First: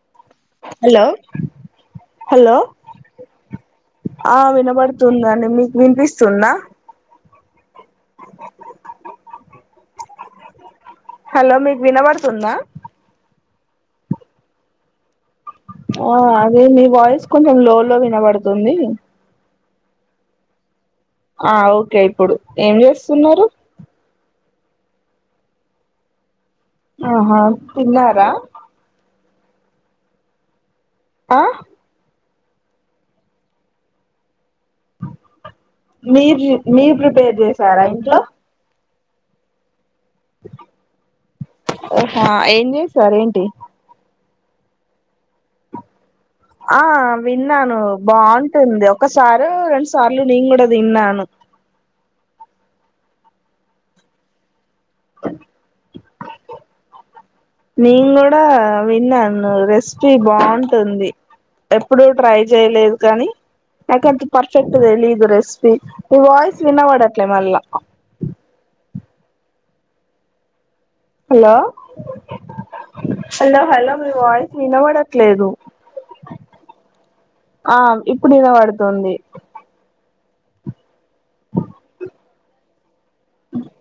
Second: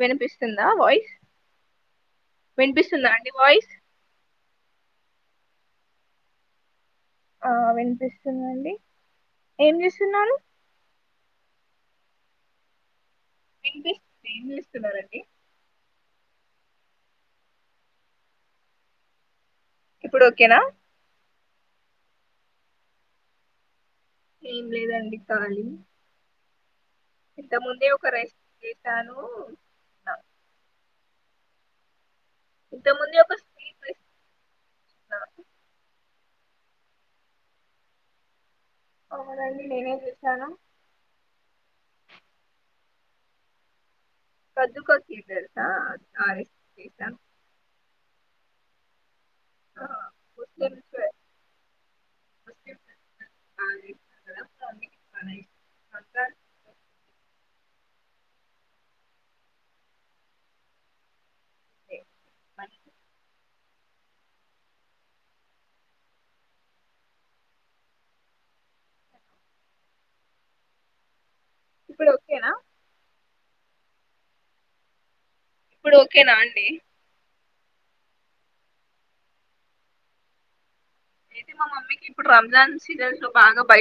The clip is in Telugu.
వినిపిస్తుందా హలో వాయిస్ హలో వినిపిస్తుందా అండి వాయిస్ దని మీకు వినిపిస్తున్నా ఆ వినిపిస్తున్నాండి ఏం చేస్తున్నారు హలో మీకు వినబడుతుందా మీంస్తుంది ఇం ఇస్తున్నండి ఆ అదే మీ వాయిస్ కొంచెం లో లో వినబడుతుంది ఇప్పుడు కేనా ఆ ఓకే ఇప్పుడు ఏం చేస్తున్నారు ఏం లేదండి ఖాలీ ఆహా ఇంత ముందే ఒక తిన్నారా రైస్ చేశాను ఆ ఇంత ముందు ఒక స్ అ మీరు మీరు ప్రిపేర్ చేసారా ఇంట్లో అవునండి నెనే తీసాను ఓహా ఏం చేసారు ఏంటి [unintelligible] ఆ చేశాను విన్నాను బాగుంటుంది ఒక సారు రెం ఆ సార్లు నెను గూడా ముస్లిమ్స్ తిన్నను [inaudible] [unintelligible] నేను కూడా విన్నాను రెస్పీ బాగుంటుంది ఎప్పుడూ ట్రై చేయలేదు కానీ నాకెంత పర్ఫెక్ట్ తెలిదు రెసిపీ మీ వాయిస్ వినబడట్లే మళ్ళా హలో ఇప్పుడు ఓకేనా హలో హలో మీ వాయిస్ వినబడట్లేదు ఇప్పుడు ఓకేనా అండి ఆ ఇప్పుడు ఇన పడుతుంది అయితే మా మమ్మీకి ఇప్పుడు రంజాన్ [unintelligible] బాగా బయట